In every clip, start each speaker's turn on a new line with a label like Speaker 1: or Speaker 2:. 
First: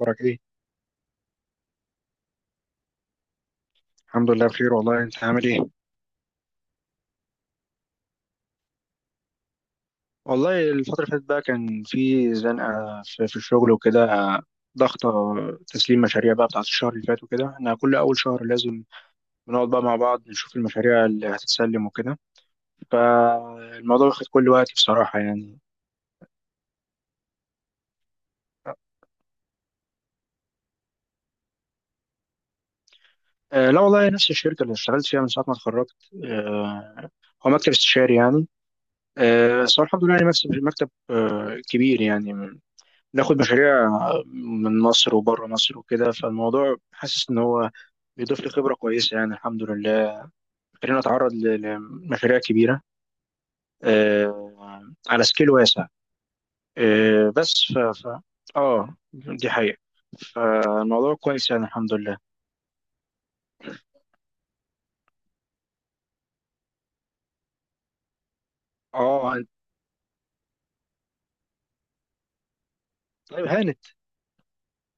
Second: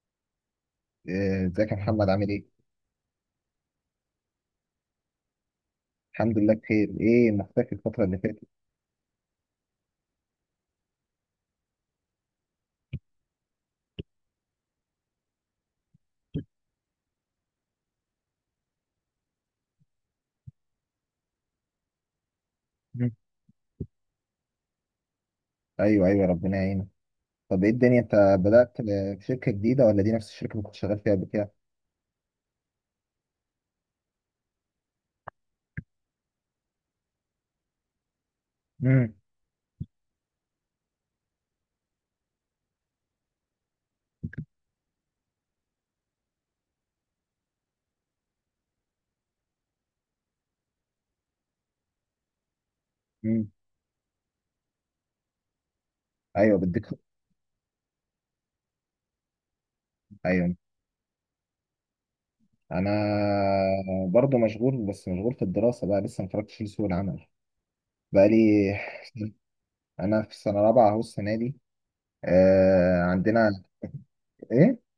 Speaker 1: اخبارك ايه؟
Speaker 2: إيه، ازيك يا محمد عامل ايه؟
Speaker 1: الحمد لله بخير والله. انت عامل ايه؟
Speaker 2: الحمد لله بخير، ايه مختفي الفترة اللي فاتت؟
Speaker 1: والله الفترة اللي فاتت بقى كان في زنقة في الشغل وكده، ضغطة تسليم مشاريع بقى بتاعت الشهر اللي فات. وكده احنا كل أول شهر لازم بنقعد بقى مع بعض نشوف المشاريع اللي هتتسلم وكده،
Speaker 2: مم.
Speaker 1: فالموضوع واخد كل وقتي بصراحة يعني.
Speaker 2: ايوه ايوه، ربنا يعينك. طب ايه الدنيا، انت بدأت في شركة جديدة ولا دي نفس الشركة اللي كنت شغال فيها قبل كده؟
Speaker 1: لا والله، نفس الشركة اللي اشتغلت فيها من ساعة ما اتخرجت. آه، هو مكتب استشاري يعني.
Speaker 2: مم.
Speaker 1: بس هو الحمد لله يعني مكتب كبير يعني، ناخد مشاريع من مصر وبره مصر وكده، فالموضوع حاسس ان هو بيضيف لي خبره كويسه يعني الحمد لله. خلينا اتعرض لمشاريع كبيره،
Speaker 2: مم.
Speaker 1: آه، على سكيل واسع.
Speaker 2: ايوه بديك.
Speaker 1: بس ف ف اه، دي حقيقه،
Speaker 2: ايوه،
Speaker 1: فالموضوع كويس يعني الحمد لله.
Speaker 2: انا برضو مشغول، بس مشغول في الدراسة بقى، لسه ما اتفرجتش لسوق العمل بقى لي.
Speaker 1: اه.
Speaker 2: انا في سنة رابعة اهو السنة دي.
Speaker 1: طيب،
Speaker 2: عندنا.
Speaker 1: هانت،
Speaker 2: ايه؟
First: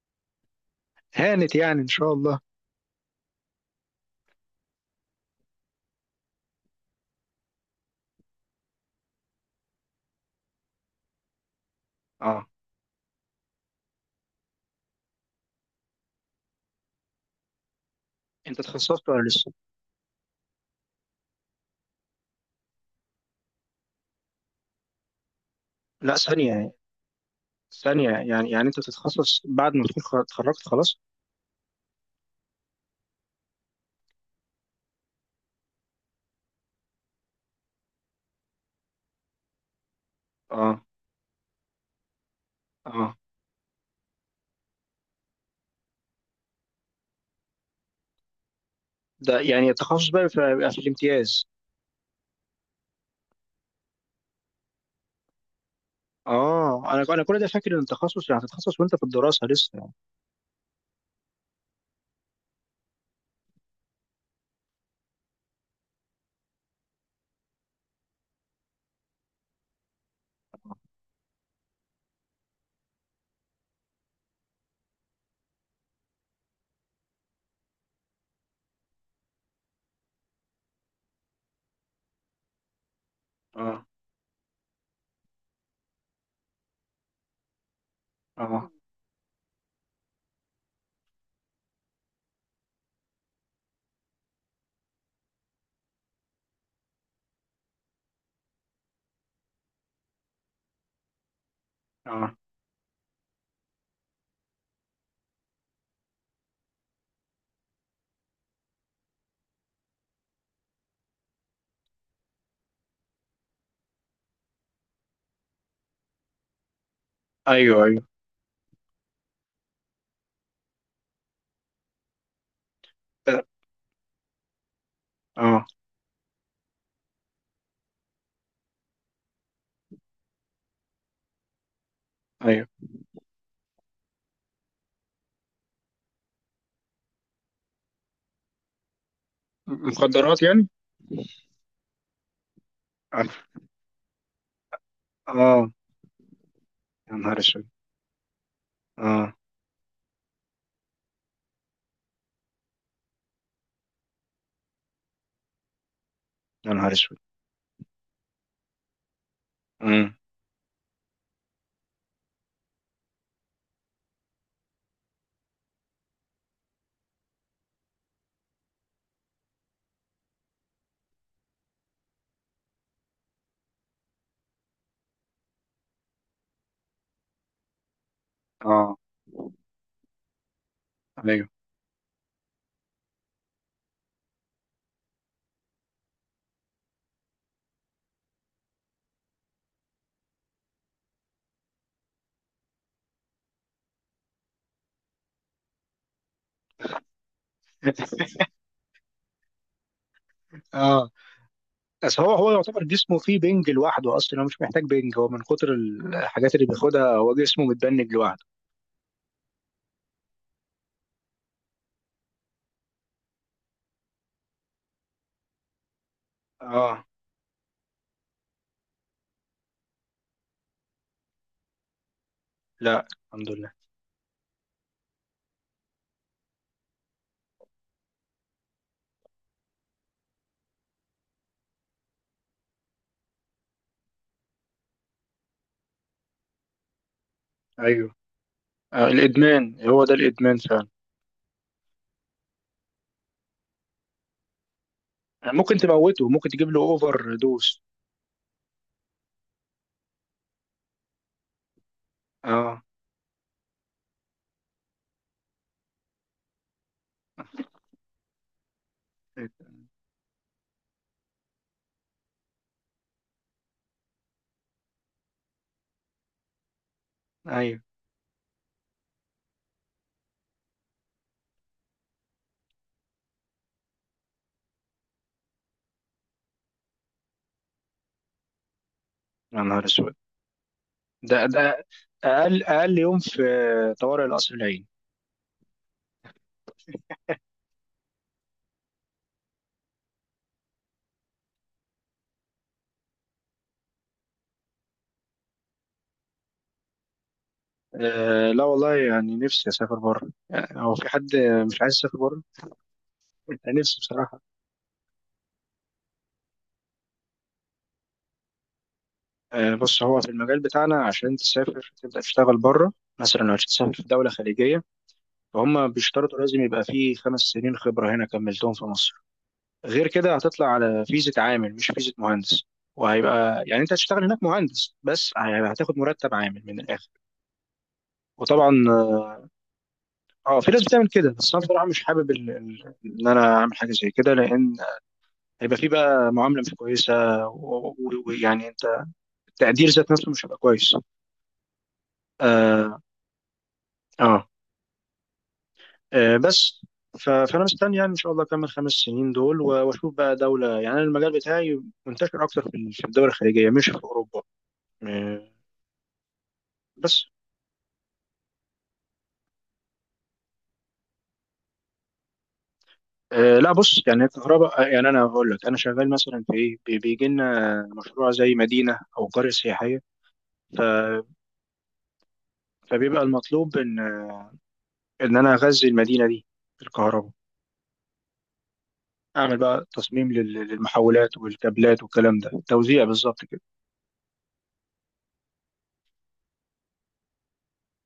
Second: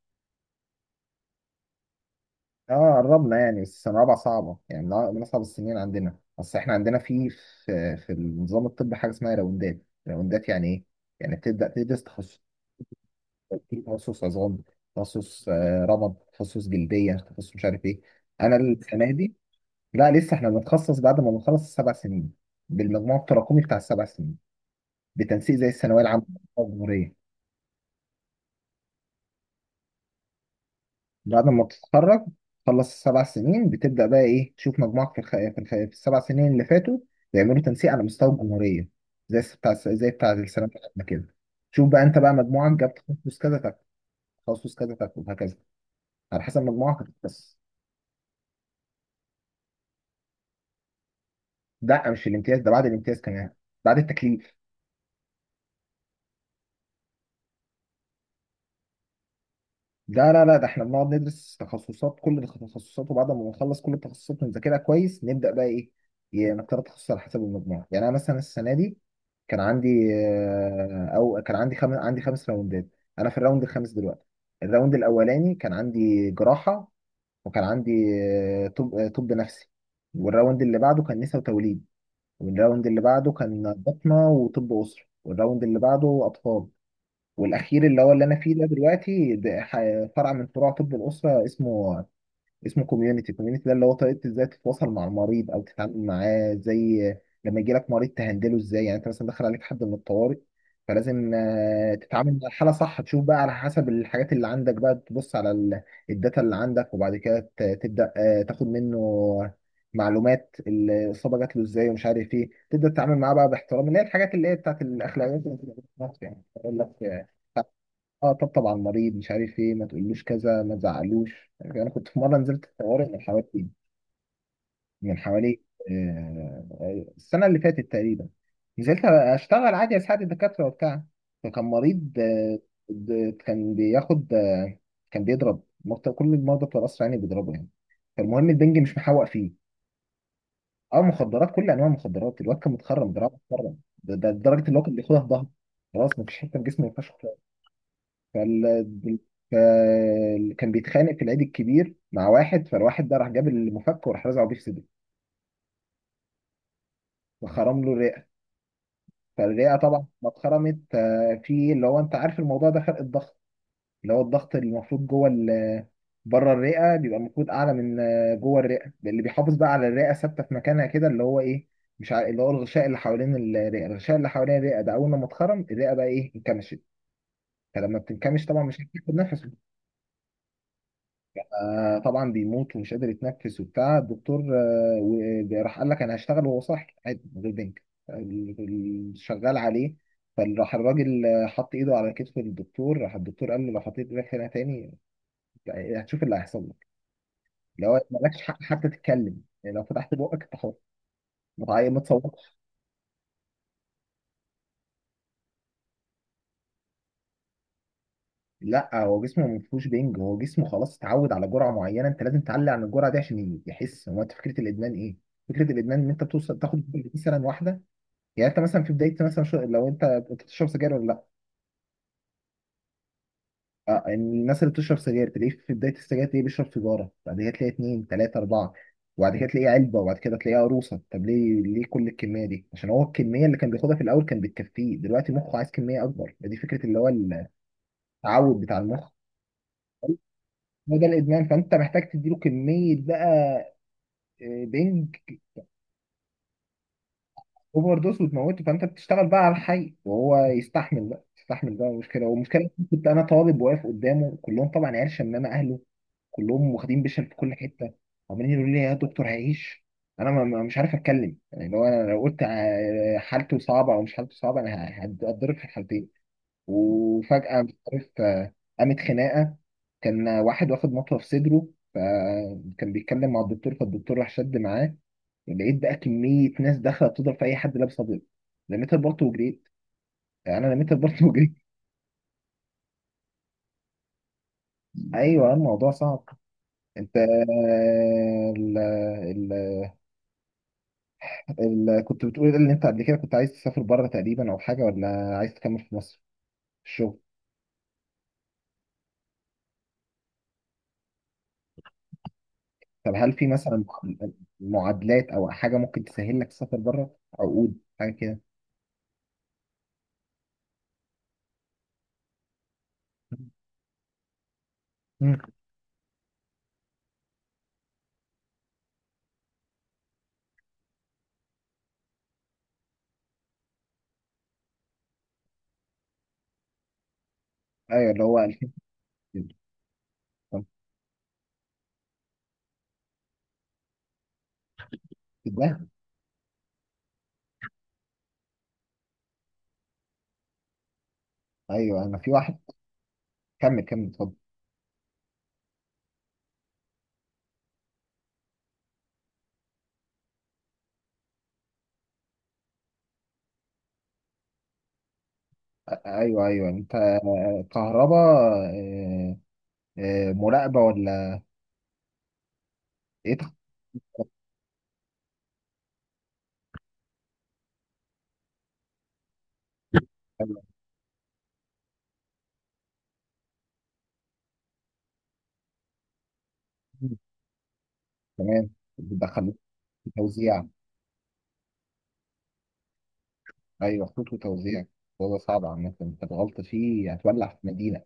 Speaker 1: هانت يعني ان شاء الله.
Speaker 2: اه، قربنا يعني، بس السنة الرابعة صعبة يعني، من أصعب السنين عندنا. بس احنا عندنا في في النظام الطبي حاجة اسمها راوندات. راوندات يعني ايه؟ يعني بتبدأ تدرس تخصص،
Speaker 1: اه،
Speaker 2: في تخصص عظام، تخصص رمد، تخصص جلدية، تخصص مش عارف ايه. أنا
Speaker 1: انت تخصصت
Speaker 2: السنة
Speaker 1: ولا
Speaker 2: دي،
Speaker 1: لسه؟
Speaker 2: لا لسه، احنا بنتخصص بعد ما بنخلص السبع سنين، بالمجموع التراكمي بتاع السبع سنين، بتنسيق زي الثانوية
Speaker 1: لا،
Speaker 2: العامة
Speaker 1: ثانيه
Speaker 2: بتاع
Speaker 1: يعني،
Speaker 2: الجمهورية.
Speaker 1: ثانيه يعني انت تتخصص بعد ما تكون اتخرجت خلاص.
Speaker 2: بعد ما تتخرج، تخلص السبع سنين، بتبدأ بقى إيه، تشوف مجموعك في في السبع سنين اللي فاتوا، بيعملوا تنسيق على مستوى الجمهورية، زي بتاع السنة
Speaker 1: اه.
Speaker 2: بتاعتنا كده. شوف بقى أنت بقى مجموعك جاب
Speaker 1: اه،
Speaker 2: تخصص كذا تاخد، تخصص كذا تاخد، وهكذا، على حسب مجموعك بس.
Speaker 1: ده يعني التخصص بقى بيبقى في الامتياز؟
Speaker 2: ده مش الامتياز، ده بعد الامتياز كمان، بعد التكليف.
Speaker 1: اه، انا كل ده فاكر ان التخصص يعني هتتخصص وانت في الدراسه لسه يعني.
Speaker 2: لا لا لا، ده احنا بنقعد ندرس تخصصات، كل التخصصات، وبعد ما نخلص كل التخصصات ونذاكرها كويس، نبدا بقى ايه، نختار تخصص على حسب المجموع. يعني انا مثلا السنه دي، كان عندي كان عندي 5 راوندات. انا في الراوند الخامس دلوقتي. الراوند الاولاني كان عندي جراحه، وكان عندي طب نفسي. والراوند اللي بعده كان نساء وتوليد، والراوند اللي بعده كان
Speaker 1: اه،
Speaker 2: بطنه وطب اسره، والراوند اللي بعده اطفال. والاخير اللي هو اللي انا فيه ده
Speaker 1: اه،
Speaker 2: دلوقتي، ده فرع من فروع طب الاسره، اسمه كوميونتي. كوميونتي ده اللي هو طريقه ازاي تتواصل مع المريض او تتعامل معاه، زي لما يجي لك مريض تهندله ازاي. يعني انت مثلا دخل عليك حد من الطوارئ، فلازم تتعامل
Speaker 1: اه،
Speaker 2: مع الحاله صح، تشوف بقى على حسب الحاجات اللي عندك، بقى تبص على الداتا اللي عندك، وبعد كده تبدا تاخد منه معلومات، الاصابه جات له ازاي ومش عارف ايه، تبدا تتعامل معاه بقى باحترام، اللي هي الحاجات اللي هي بتاعت الاخلاقيات اللي بتبقى في مصر يعني، اقول لك.
Speaker 1: ايوه، ايوه،
Speaker 2: اه، طب طبعا مريض مش عارف ايه، ما تقولوش كذا، ما تزعلوش. انا كنت في مره نزلت الطوارئ من حوالي
Speaker 1: اه،
Speaker 2: من حوالي
Speaker 1: آه،
Speaker 2: السنه اللي فاتت تقريبا. نزلت اشتغل عادي، اساعد الدكاتره وبتاع. فكان مريض، آه،
Speaker 1: ايوه.
Speaker 2: د- كان بياخد آه، كان بيضرب. كل المرضى بتوع القصر يعني بيضربوا يعني. فالمهم البنج مش محوق فيه.
Speaker 1: مخدرات يعني.
Speaker 2: اه مخدرات، كل انواع المخدرات، الواد كان متخرم دراعه،
Speaker 1: اه.
Speaker 2: متخرم، ده لدرجه ان هو كان بياخدها في ظهره.
Speaker 1: آه،
Speaker 2: خلاص مفيش حته في جسمه ما ينفعش.
Speaker 1: يا نهار اسود.
Speaker 2: فال...
Speaker 1: اه.
Speaker 2: كان بيتخانق في العيد الكبير مع واحد، فالواحد ده راح جاب المفك وراح رزعه بيه في صدره،
Speaker 1: يا نهار اسود.
Speaker 2: وخرم له الرئه. فالرئه طبعا
Speaker 1: امم.
Speaker 2: ما اتخرمت في اللي هو، انت عارف الموضوع ده، فرق الضغط. اللي هو الضغط اللي المفروض جوه بره الرئه بيبقى المفروض اعلى من جوه الرئه، اللي بيحافظ بقى على الرئه ثابته في مكانها كده، اللي هو ايه، مش عارف، اللي هو الغشاء اللي حوالين الرئه. الغشاء اللي حوالين الرئه ده اول ما اتخرم، الرئه بقى ايه، انكمشت. فلما بتنكمش طبعا مش
Speaker 1: اه.
Speaker 2: هتاخد نفس.
Speaker 1: ايوه.
Speaker 2: طبعا بيموت ومش قادر يتنفس وبتاع. الدكتور راح قال لك انا هشتغل وهو صاحي عادي من غير بنك. شغال عليه. فراح الراجل حط ايده على كتف الدكتور، راح الدكتور قال له لو حطيت ايدك هنا تاني، يعني هتشوف اللي هيحصل لك. لو مالكش حق حتى تتكلم، يعني لو فتحت بقك انت حر.
Speaker 1: اه.
Speaker 2: ما
Speaker 1: بس هو
Speaker 2: تصوتش.
Speaker 1: يعتبر جسمه فيه بنج لوحده. اصلا هو مش محتاج بنج، هو من كتر الحاجات اللي بياخدها هو جسمه متبنج لوحده.
Speaker 2: لا هو جسمه ما فيهوش بنج، هو جسمه خلاص اتعود على جرعه معينه، انت لازم تعلي عن الجرعه دي عشان يحس هو. انت فكره الادمان ايه؟ فكره الادمان ان انت بتوصل تاخد
Speaker 1: اه،
Speaker 2: مثلا واحده، يعني انت مثلا في بدايه مثلا، لو انت بتشرب سجاير ولا لا.
Speaker 1: لا الحمد لله.
Speaker 2: يعني الناس اللي بتشرب سجاير تلاقيه في بدايه السجاير تلاقيه بيشرب سيجاره، بعد كده تلاقيه اتنين تلاته اربعه، وبعد كده تلاقيه علبه، وبعد كده تلاقيه عروسه. طب ليه ليه كل الكميه دي؟ عشان هو الكميه اللي كان بياخدها في الاول كان بتكفيه، دلوقتي مخه عايز كميه اكبر. دي فكره اللي هو
Speaker 1: ايوه.
Speaker 2: التعود بتاع
Speaker 1: آه،
Speaker 2: المخ.
Speaker 1: الادمان هو ده الادمان فعلا.
Speaker 2: هو ده الادمان، فانت محتاج تديله كميه بقى بنج،
Speaker 1: يعني ممكن تموته، ممكن تجيب له اوفر دوز.
Speaker 2: اوفر دوز وتموته، فانت بتشتغل بقى على الحي وهو يستحمل بقى مشكله، والمشكله
Speaker 1: اه.
Speaker 2: إن كنت انا طالب واقف قدامه، كلهم طبعا عيال شمامه اهله، كلهم واخدين بشر في كل حته، عمالين يقولوا لي يا دكتور هيعيش. انا مش عارف اتكلم يعني، لو انا لو قلت حالته صعبه او مش حالته صعبه، انا هتضرب في الحالتين. وفجاه مش
Speaker 1: ايوه.
Speaker 2: عارف قامت خناقه، كان واحد واخد مطوه في صدره، فكان بيتكلم مع الدكتور، فالدكتور راح شد معاه. لقيت بقى كمية ناس داخلة بتضرب في أي حد لابس أبيض، لميت البلطو
Speaker 1: يا
Speaker 2: وجريت.
Speaker 1: نهار اسود.
Speaker 2: يعني أنا لميت البلطو
Speaker 1: ده
Speaker 2: وجريت.
Speaker 1: ده اقل يوم في طوارئ القصر العيني.
Speaker 2: أيوه، الموضوع صعب. أنت، ال ال ال كنت بتقول إن أنت قبل كده كنت عايز تسافر بره تقريبا أو حاجة، ولا عايز تكمل في مصر في الشغل؟
Speaker 1: أه، لا والله، يعني نفسي اسافر بره، يعني هو في حد مش عايز يسافر بره؟
Speaker 2: طب هل في
Speaker 1: أنا
Speaker 2: مثلا
Speaker 1: نفسي بصراحه.
Speaker 2: معادلات أو حاجة ممكن تسهل لك تسافر بره، عقود حاجة كده؟
Speaker 1: أه بص، هو في المجال بتاعنا، عشان تسافر تبدا تشتغل بره، مثلا لو هتسافر في دوله خليجيه،
Speaker 2: مم.
Speaker 1: فهم بيشترطوا لازم يبقى فيه 5 سنين خبره هنا كملتهم في مصر. غير كده هتطلع على فيزه عامل، مش فيزه مهندس، وهيبقى يعني انت هتشتغل هناك مهندس بس هتاخد مرتب عامل من الاخر.
Speaker 2: أيوه اللي هو 2000
Speaker 1: وطبعا اه، في ناس بتعمل كده، بس انا بصراحه مش حابب ان انا اعمل حاجه زي كده، لان هيبقى
Speaker 2: ده.
Speaker 1: في بقى معامله مش كويسه، و- و- ويعني انت، التقدير ذات نفسه مش هيبقى كويس.
Speaker 2: أيوه أنا في واحد.
Speaker 1: اه،
Speaker 2: كمل كمل اتفضل.
Speaker 1: اه، بس، فانا مستني يعني ان شاء الله اكمل 5 سنين دول، واشوف بقى دوله. يعني أنا المجال بتاعي منتشر اكتر في الدول الخليجيه، مش في اوروبا. آه،
Speaker 2: ايوه ايوه، انت
Speaker 1: بس.
Speaker 2: كهرباء، آه، مراقبه ولا ايه
Speaker 1: آه لا، بص يعني الكهرباء، يعني انا هقول لك، انا شغال مثلا في ايه، بيجي لنا مشروع زي مدينه او قريه سياحيه،
Speaker 2: أيوة.
Speaker 1: ف- فبيبقى المطلوب ان انا اغذي المدينه دي بالكهرباء،
Speaker 2: تمام، بتدخل
Speaker 1: اعمل بقى
Speaker 2: في
Speaker 1: تصميم
Speaker 2: توزيع،
Speaker 1: للمحولات والكابلات والكلام ده، توزيع بالظبط كده.
Speaker 2: ايوه خطوط وتوزيع. هو ده صعب عامة، انت غلط فيه هتولع في مدينة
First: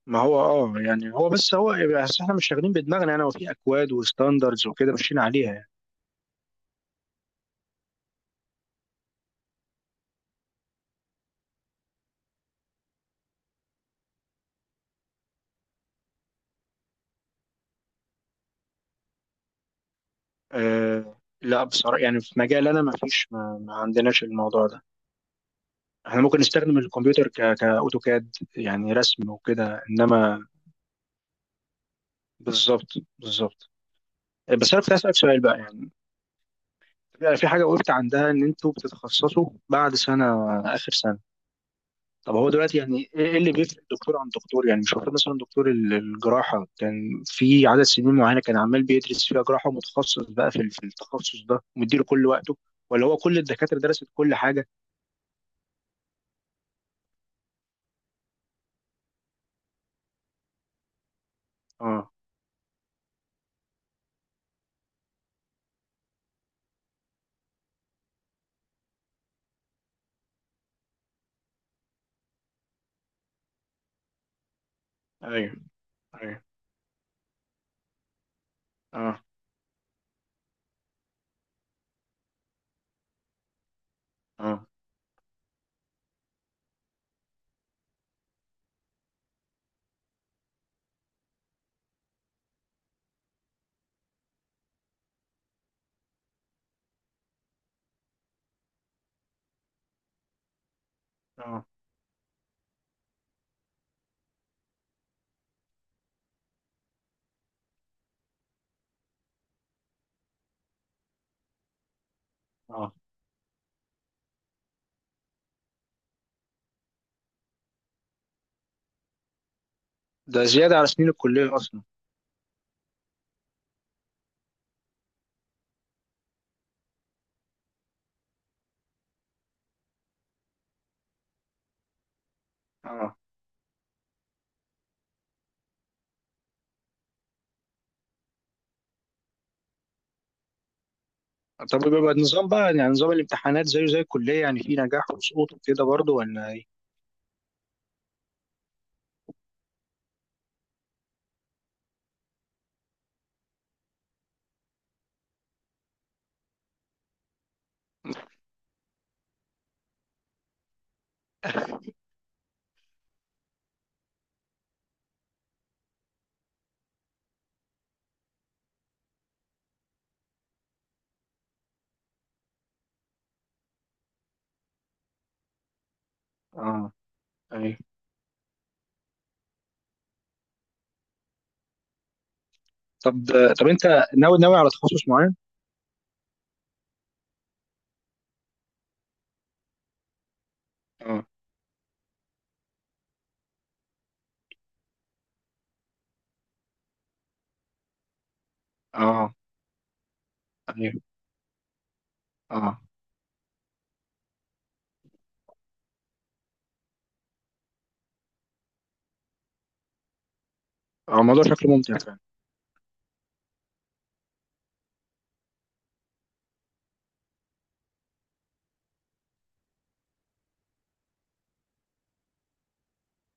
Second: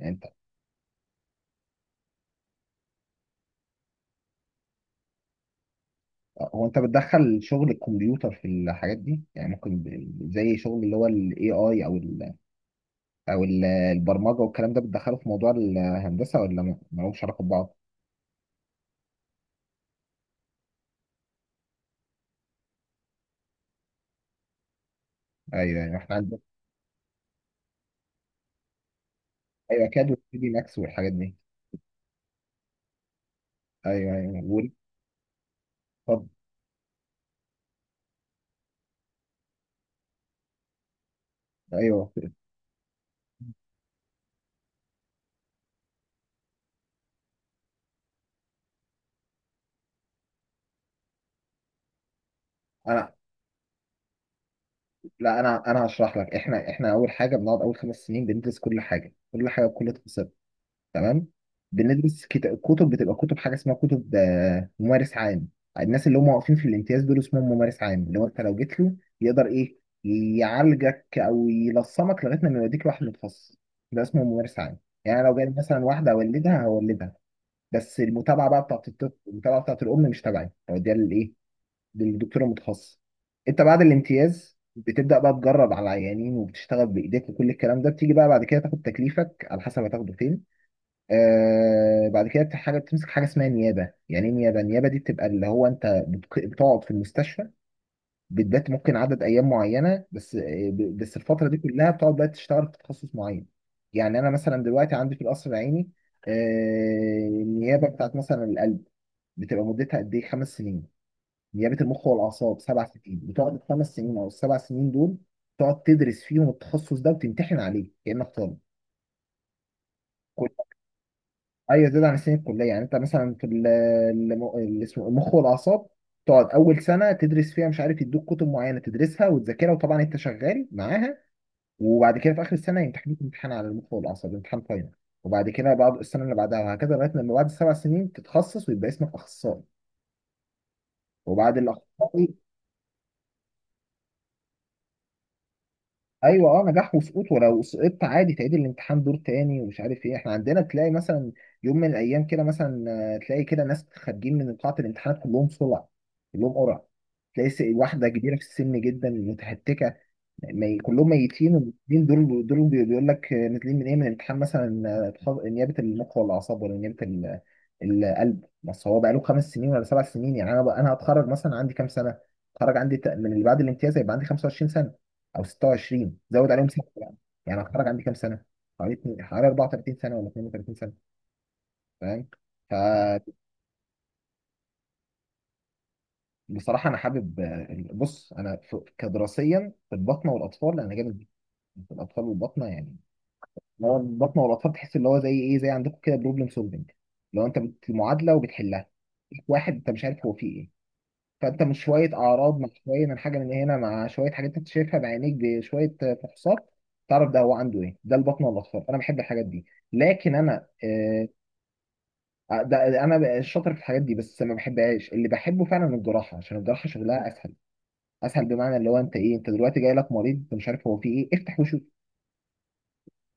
Speaker 2: يعني
Speaker 1: ما
Speaker 2: انت.
Speaker 1: هو اه، يعني هو بس هو، يعني بس احنا مش شغالين بدماغنا انا، وفي اكواد وستاندردز وكده ماشيين عليها يعني.
Speaker 2: هو انت بتدخل شغل الكمبيوتر في الحاجات دي يعني؟ ممكن زي شغل اللي هو الاي اي، او البرمجة والكلام ده، بتدخله في موضوع الهندسة ولا ملهمش علاقة ببعض؟
Speaker 1: آه لا بصراحه، يعني في مجال انا ما فيش ما عندناش الموضوع ده.
Speaker 2: ايوه ايوه، احنا
Speaker 1: احنا
Speaker 2: عندنا.
Speaker 1: ممكن نستخدم الكمبيوتر ك كاوتوكاد، يعني رسم وكده،
Speaker 2: ايوه، كاد وثري
Speaker 1: انما.
Speaker 2: دي ماكس والحاجات دي.
Speaker 1: بالظبط، بالظبط.
Speaker 2: ايوه ايوه
Speaker 1: بس انا كنت اسالك سؤال بقى يعني،
Speaker 2: طب
Speaker 1: في حاجه وقفت عندها، ان انتوا بتتخصصوا بعد سنه، اخر سنه.
Speaker 2: ايوه
Speaker 1: طب هو دلوقتي يعني ايه، اللي بيفرق دكتور عن دكتور؟ يعني مش المفروض مثلا دكتور الجراحه كان في عدد سنين معينه كان عمال بيدرس فيها جراحه، ومتخصص بقى في التخصص ده ومديله كل وقته، ولا
Speaker 2: انا
Speaker 1: هو كل الدكاتره درست كل حاجه؟
Speaker 2: لا، انا هشرح لك. احنا اول حاجه بنقعد اول خمس سنين بندرس كل حاجه، كل حاجه بكل تفاصيلها. تمام.
Speaker 1: اه.
Speaker 2: بندرس كتب، بتبقى كتب حاجه اسمها كتب ممارس عام. الناس اللي هم واقفين في الامتياز دول اسمهم ممارس عام، اللي هو انت لو جيت له يقدر ايه، يعالجك او يلصمك لغايه ما يوديك لواحد متخصص. ده اسمه ممارس عام. يعني أنا لو
Speaker 1: ايوه،
Speaker 2: جاي مثلا واحده
Speaker 1: ايوه.
Speaker 2: اولدها هولدها، بس المتابعه بقى بتاعت الطفل،
Speaker 1: اه.
Speaker 2: المتابعه بتاعت الام، مش تبعي، هوديها للدكتور المتخصص. انت بعد الامتياز
Speaker 1: اه.
Speaker 2: بتبدا بقى تجرب على العيانين وبتشتغل بايديك وكل الكلام ده، بتيجي بقى بعد كده تاخد تكليفك على حسب هتاخده فين. بعد كده حاجه بتمسك حاجه اسمها نيابه. يعني ايه نيابه؟ النيابه دي بتبقى اللي هو انت بتقعد في المستشفى، بتبات ممكن عدد ايام معينه، بس بس الفتره دي
Speaker 1: اه.
Speaker 2: كلها بتقعد بقى تشتغل في تخصص معين. يعني انا مثلا دلوقتي عندي في القصر العيني النيابه بتاعت مثلا القلب، بتبقى مدتها قد ايه، خمس سنين. نيابه المخ والاعصاب سبع
Speaker 1: اه.
Speaker 2: سنين. بتقعد الخمس سنين او السبع سنين دول تقعد تدرس فيهم التخصص ده وتمتحن عليه كانك طالب.
Speaker 1: ده
Speaker 2: كل
Speaker 1: زياده على سنين الكليه اصلا.
Speaker 2: ايوه، زياده عن سنين الكليه، يعني انت مثلا في اللي اسمه المخ والاعصاب، تقعد اول سنه تدرس فيها، مش عارف، يدوك كتب معينه تدرسها وتذاكرها، وطبعا انت شغال معاها. وبعد كده في اخر السنه
Speaker 1: اه.
Speaker 2: يمتحنوك امتحان على المخ والاعصاب، امتحان فاينل. وبعد كده بعد السنه اللي بعدها، وهكذا، لغايه لما بعد السبع سنين تتخصص ويبقى اسمك اخصائي، وبعد
Speaker 1: طب بيبقى
Speaker 2: الاخصائي.
Speaker 1: النظام بقى يعني، نظام الامتحانات زيه زي الكليه يعني، في نجاح وسقوط وكده برضه
Speaker 2: ايوه،
Speaker 1: ولا
Speaker 2: اه،
Speaker 1: ايه؟
Speaker 2: نجاح وسقوط. ولو سقطت عادي تعيد الامتحان دور تاني ومش عارف ايه. احنا عندنا تلاقي مثلا يوم من الايام كده مثلا، تلاقي كده ناس خارجين من قاعه الامتحانات كلهم صلع، كلهم قرع، تلاقي واحده كبيره في السن جدا متهتكه، كلهم ميتين. والمسلمين دول بيقول لك نازلين من ايه، من امتحان مثلا نيابه المخ ولا الاعصاب، ولا نيابه القلب. بس هو بقاله خمس سنين ولا سبع سنين. يعني انا هتخرج مثلا عندي كام سنه؟ هتخرج عندي من اللي بعد الامتياز هيبقى عندي 25 سنه او 26، زود عليهم سنه
Speaker 1: اه.
Speaker 2: يعني. يعني
Speaker 1: ايوه.
Speaker 2: هتخرج عندي كام سنه؟ حوالي 34 سنه ولا 32 سنه، فاهم؟
Speaker 1: طب
Speaker 2: فبصراحه
Speaker 1: طب انت ناوي على تخصص معين؟
Speaker 2: انا حابب. بص انا كدراسيا في الباطنه والاطفال انا جامد،
Speaker 1: اه.
Speaker 2: في الاطفال والباطنه يعني. اللي هو البطنه والاطفال تحس اللي هو زي ايه، زي عندكم كده، بروبلم سولفنج. لو انت معادله وبتحلها،
Speaker 1: اه.
Speaker 2: واحد انت مش عارف هو فيه ايه،
Speaker 1: ايوه.
Speaker 2: فانت مش شويه اعراض مع
Speaker 1: اه.
Speaker 2: شويه من حاجه من هنا مع شويه حاجات انت شايفها بعينيك بشويه فحوصات، تعرف ده هو عنده ايه. ده البطنه والاطفال، انا بحب الحاجات دي. لكن انا
Speaker 1: اه، الموضوع شكله ممتع فعلا.
Speaker 2: ده انا بقى شاطر في الحاجات دي بس ما بحبهاش. اللي بحبه فعلا الجراحه، عشان الجراحه شغلها اسهل. اسهل بمعنى اللي هو انت ايه، انت دلوقتي جاي لك مريض انت مش عارف هو فيه ايه، افتح وشوف.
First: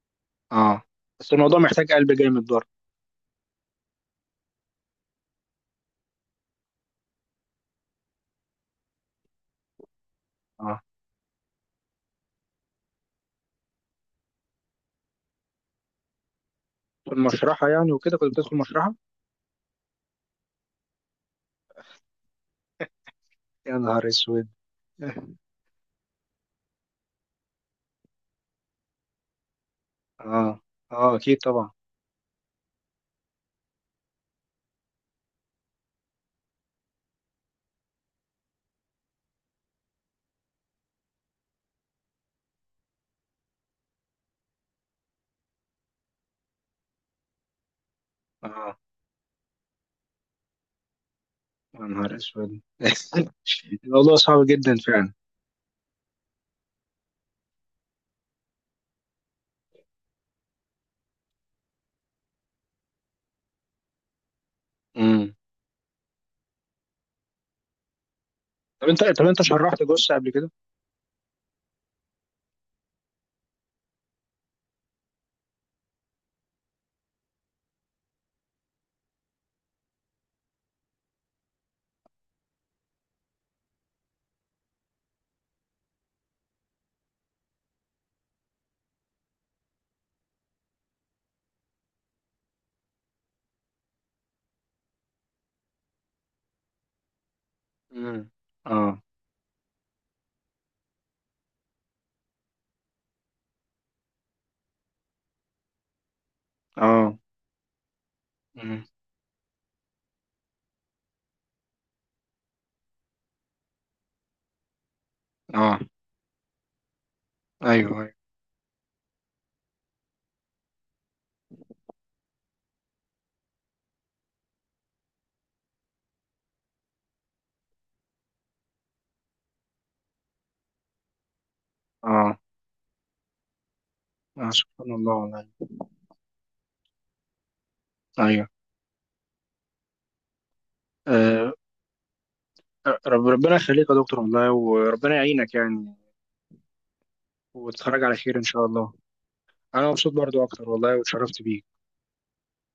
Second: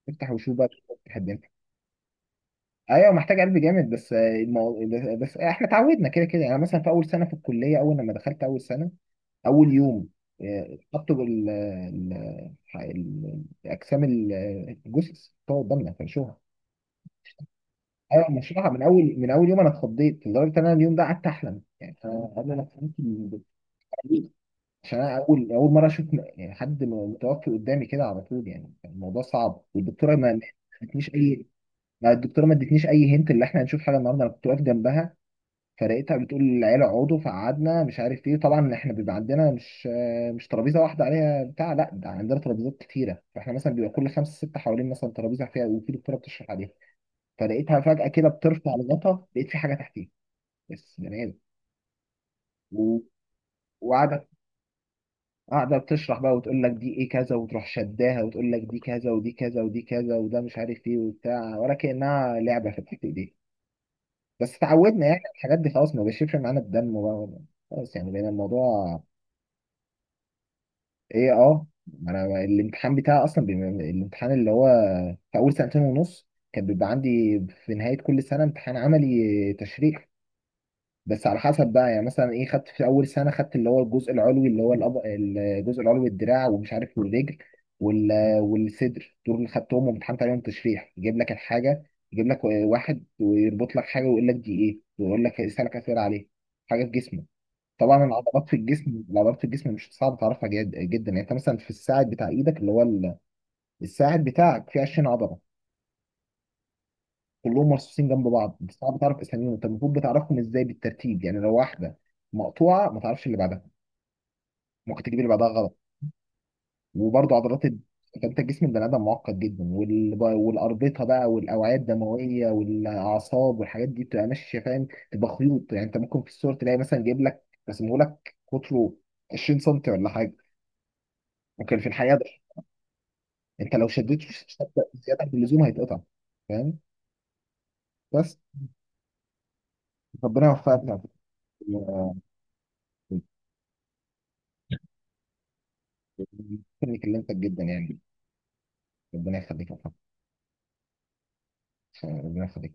Speaker 2: افتح وشوف بقى.
Speaker 1: اه
Speaker 2: تحب؟
Speaker 1: بس الموضوع محتاج قلب جامد برضه.
Speaker 2: ايوه، محتاج قلب جامد. بس بس احنا اتعودنا كده كده يعني. مثلا في اول سنه في الكليه، اول لما دخلت اول سنه، اول يوم،
Speaker 1: اه،
Speaker 2: حطوا الاجسام، الجثث بتوع قدامنا فرشوها.
Speaker 1: المشرحة يعني وكده،
Speaker 2: ايوه
Speaker 1: كنت بتدخل
Speaker 2: مشروعها من
Speaker 1: مشرحة؟
Speaker 2: اول من اول يوم، انا اتخضيت لدرجه ان انا اليوم ده قعدت احلم. يعني انا قبل ما فهمت
Speaker 1: يا نهار اسود.
Speaker 2: عشان انا اول اول مره اشوف يعني حد متوفي قدامي كده على طول، يعني كان الموضوع صعب. والدكتوره ما
Speaker 1: اه.
Speaker 2: ادتنيش
Speaker 1: اه اكيد
Speaker 2: اي،
Speaker 1: طبعا.
Speaker 2: ما الدكتوره ما ادتنيش اي هنت اللي احنا هنشوف حاجه النهارده. انا كنت واقف جنبها، فرقتها بتقول العيله اقعدوا، فقعدنا، مش عارف ايه. طبعا احنا بيبقى عندنا مش ترابيزه واحده عليها بتاع، لا ده عندنا ترابيزات كتيره. فاحنا مثلا بيبقى كل خمسه سته حوالين مثلا ترابيزه فيها، وفي دكتوره بتشرح عليها. فلقيتها فجاه كده بترفع
Speaker 1: اه.
Speaker 2: الغطا، لقيت في حاجه تحتيه، بس بني ادم.
Speaker 1: يا نهار اسود.
Speaker 2: و-
Speaker 1: الموضوع
Speaker 2: وقاعده
Speaker 1: صعب جدا فعلا.
Speaker 2: قاعده بتشرح بقى، وتقول لك دي ايه كذا، وتروح شداها وتقول لك دي كذا ودي كذا ودي كذا وده مش عارف ايه وبتاع، ولا كانها لعبه في الحته دي. بس تعودنا يعني على
Speaker 1: امم.
Speaker 2: الحاجات دي، خلاص ما بيشربش معانا الدم بقى. خلاص يعني بقينا
Speaker 1: طب
Speaker 2: الموضوع
Speaker 1: انت، شرحت جثة قبل كده؟
Speaker 2: ايه، اه، ما انا الامتحان بتاعي اصلا الامتحان اللي هو في اول سنتين ونص، كان بيبقى عندي في نهايه كل سنه امتحان عملي تشريح. بس على حسب بقى، يعني مثلا ايه، خدت في اول سنه خدت اللي هو الجزء العلوي، اللي هو الجزء العلوي، الدراع ومش عارف، والرجل، وال... والصدر، دول اللي خدتهم وامتحنت عليهم تشريح. يجيب لك الحاجه، يجيب لك واحد ويربط لك حاجه ويقول لك دي ايه، ويقول لك، يسالك اسئله عليه، حاجه في جسمه. طبعا
Speaker 1: امم.
Speaker 2: العضلات في
Speaker 1: اه.
Speaker 2: الجسم، العضلات في الجسم مش صعب تعرفها جد جدا. يعني انت مثلا في الساعد بتاع ايدك، اللي هو الساعد بتاعك فيه 20 عضله
Speaker 1: اه.
Speaker 2: كلهم مرصوصين جنب بعض،
Speaker 1: امم.
Speaker 2: صعب تعرف اساميهم انت المفروض بتعرفهم ازاي، بالترتيب. يعني لو واحده مقطوعه، ما تعرفش اللي بعدها، ممكن تجيب اللي بعدها غلط.
Speaker 1: اه.
Speaker 2: وبرضه عضلات
Speaker 1: ايوه، ايوه.
Speaker 2: انت جسم البني ادم معقد جدا، والاربطه بقى، والاوعيه الدمويه والاعصاب والحاجات دي بتبقى ماشيه، فاهم، تبقى خيوط. يعني انت ممكن في الصور تلاقي مثلا جايب لك، رسمه لك قطره 20 سم ولا حاجه، ممكن في الحقيقه ده
Speaker 1: اه.
Speaker 2: انت لو شديت في
Speaker 1: آه،
Speaker 2: الشبكه
Speaker 1: سبحان الله
Speaker 2: زياده عن
Speaker 1: والله.
Speaker 2: اللزوم هيتقطع. فاهم؟ بس
Speaker 1: ايوه.
Speaker 2: ربنا يوفقك
Speaker 1: آه.
Speaker 2: في في
Speaker 1: ربنا يخليك يا دكتور والله، وربنا يعينك يعني،
Speaker 2: التكنيك اللي انت جدا يعني.
Speaker 1: وتتخرج على خير ان شاء الله.
Speaker 2: ربنا يخليك يا
Speaker 1: انا
Speaker 2: محمد.
Speaker 1: مبسوط برضو اكتر والله، واتشرفت بيك.
Speaker 2: ربنا يخليك.